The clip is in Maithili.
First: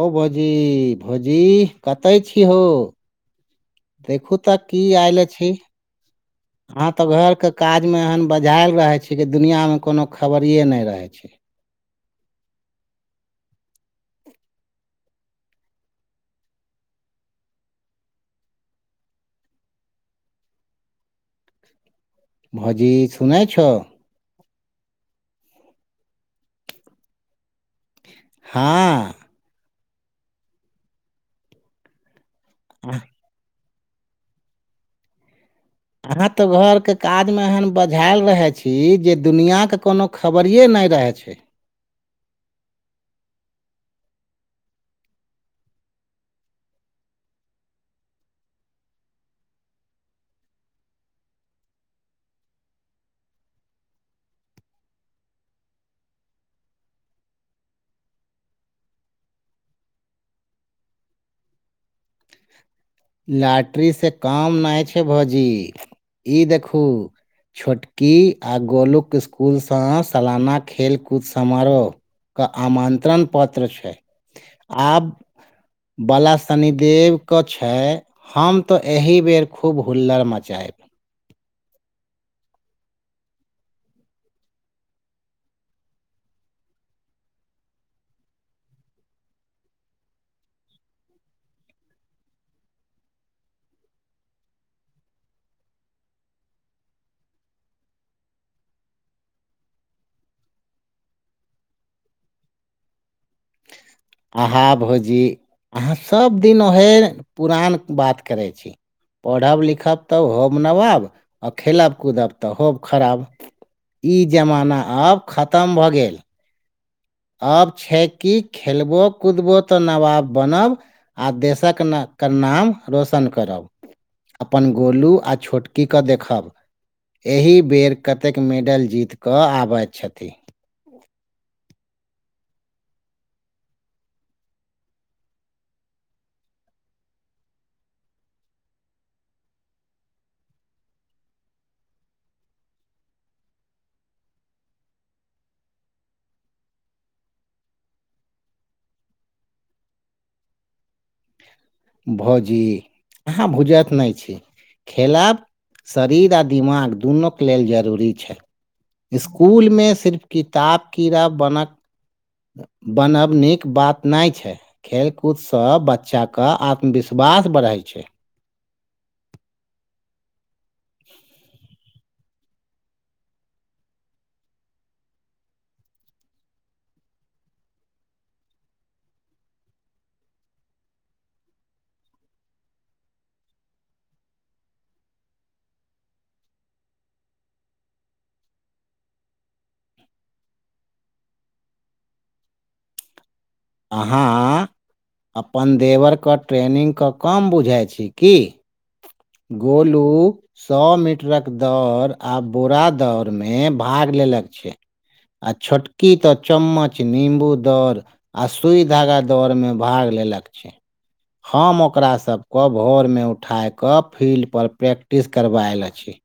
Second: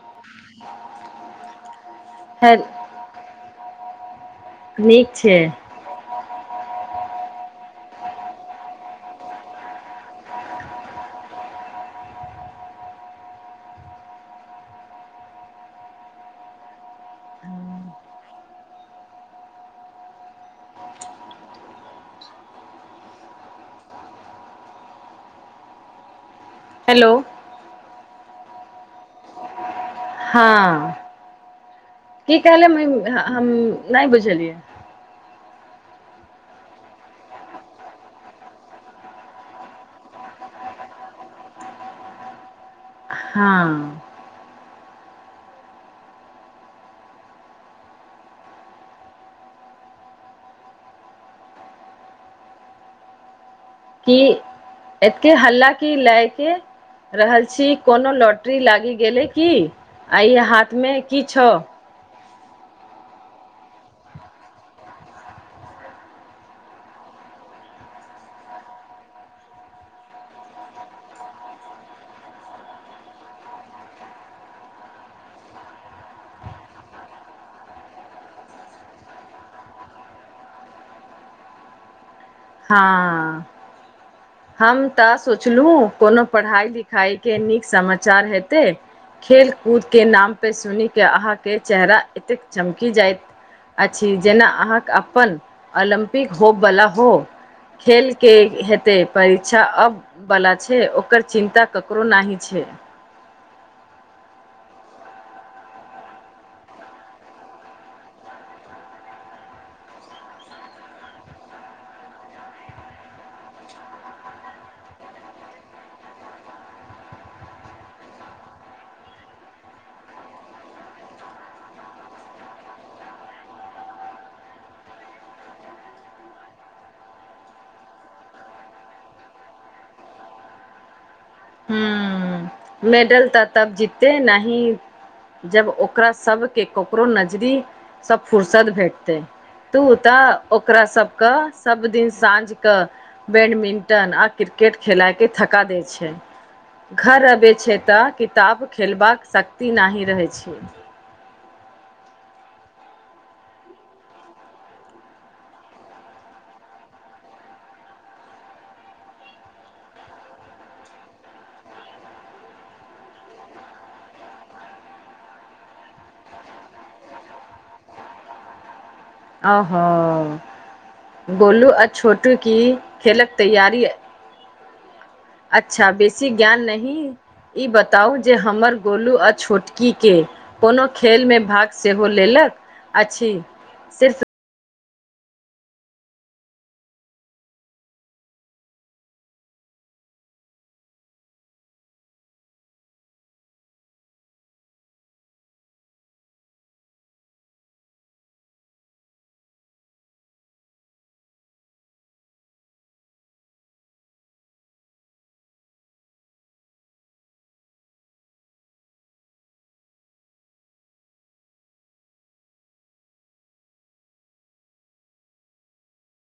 ओ भौजी भौजी कतय छी हे हौ देखू तऽ की आयल छै [inaudible] अहाँ तऽ घरके काजमे एहन बझायल रहै छी कि दुनिआँमे कोनो खबरिए नहि रहै छै भौजी सुनै छो हेलो हँ हँ की कहले अह- हम नहि बुझलियै अहाँ तऽ घरके काजमे एहन बझायल रहै छी जे दुनिआके कोनो खबरिये नैय रहै छै हँ की एते हल्ला की लएकेँ रहल छी कोनो लॉटरी लागि गेलै की आइ हाथमे की छौ लाटरी से काम नहि छै भौजी ई देखहूँ छोटकी आ गोलुक इस्कूलसँ सालाना खेलकूद समारोह कऽ आमंत्रण पत्र छै आब बाला शनिदेव कछ छैे हम तऽ एहि बेर खूब हुल्लर मचाएब हँ हम तऽ सोचलहुँ कोनो पढ़ाइ लिखाइके नीक समाचार हेतै खेल कूदके नामपर सुनिकऽ अहाँकेँ चेहरा एतेक चमकि जायत अछि जेना अहाँके अपन ओलम्पिक होब वला हो खेलकेँ हेतै परीक्षा अब वला छै ओकर चिन्ता ककरो नहि छै अहाँ भौजी अहाँ सभदिन ओहे पुरान बात करै छी पढ़ब लिखब तऽ होब नबाब आ खेलब कूदब तऽ होब खराब ई जमाना आब खतम भऽ गेल आब छै कि खेलबो कूदबो तऽ नवाब बनब आ देशक नऽ कऽ नाम रोशन करब अपन गोलू आ छोटकीकेँ देखब एहि बेर कतेक मेडल जीत कऽ आबैत छथि हूँ मेडल तऽ तब जीते नहि जब ओकरा सबके ककरो नजरी सब फुर्सत भेटतै तू तऽ ओकरा सब कऽ सभ दिन साँझ कऽ बैडमिंटन आ क्रिकेट खेलाइ के थका दे छै घर अबे छै तऽ किताब खेलबाक शक्ति नहि रहै छै भौजी अहाँ बुझत नहि छी खेलाब शरीर आ दिमाग दुनूके लेल जरूरी छै इसकुलमे सिर्फ किताब कीड़ा बनक बनब नीक बात नहि छै खेल कूदसँ बच्चा कऽ आत्मविश्वास बढ़ै छै आ हों गोलू आ छोटू की खेलक तैयारी अच्छा बेसी ज्ञान नही ई बताउ जे हमर गोलू आ छोटकीके कोनो खेलमे भाग सेहो लेलक अछि सिर्फ आहाँ अपन देवर कऽ ट्रेनिंग क काम बुझाइ छी की गोलू सौ मीटरक दौड़ आ बुरा दौड़मे भाग लेलक छै आ छोटकी तऽ चम्मच निम्बू दर आ सुइ धागा दौड़मे भाग लेलक छै हम ओकरा सबके भोरमे उठाय क फील्ड पर प्रैक्टिस करबायल अछि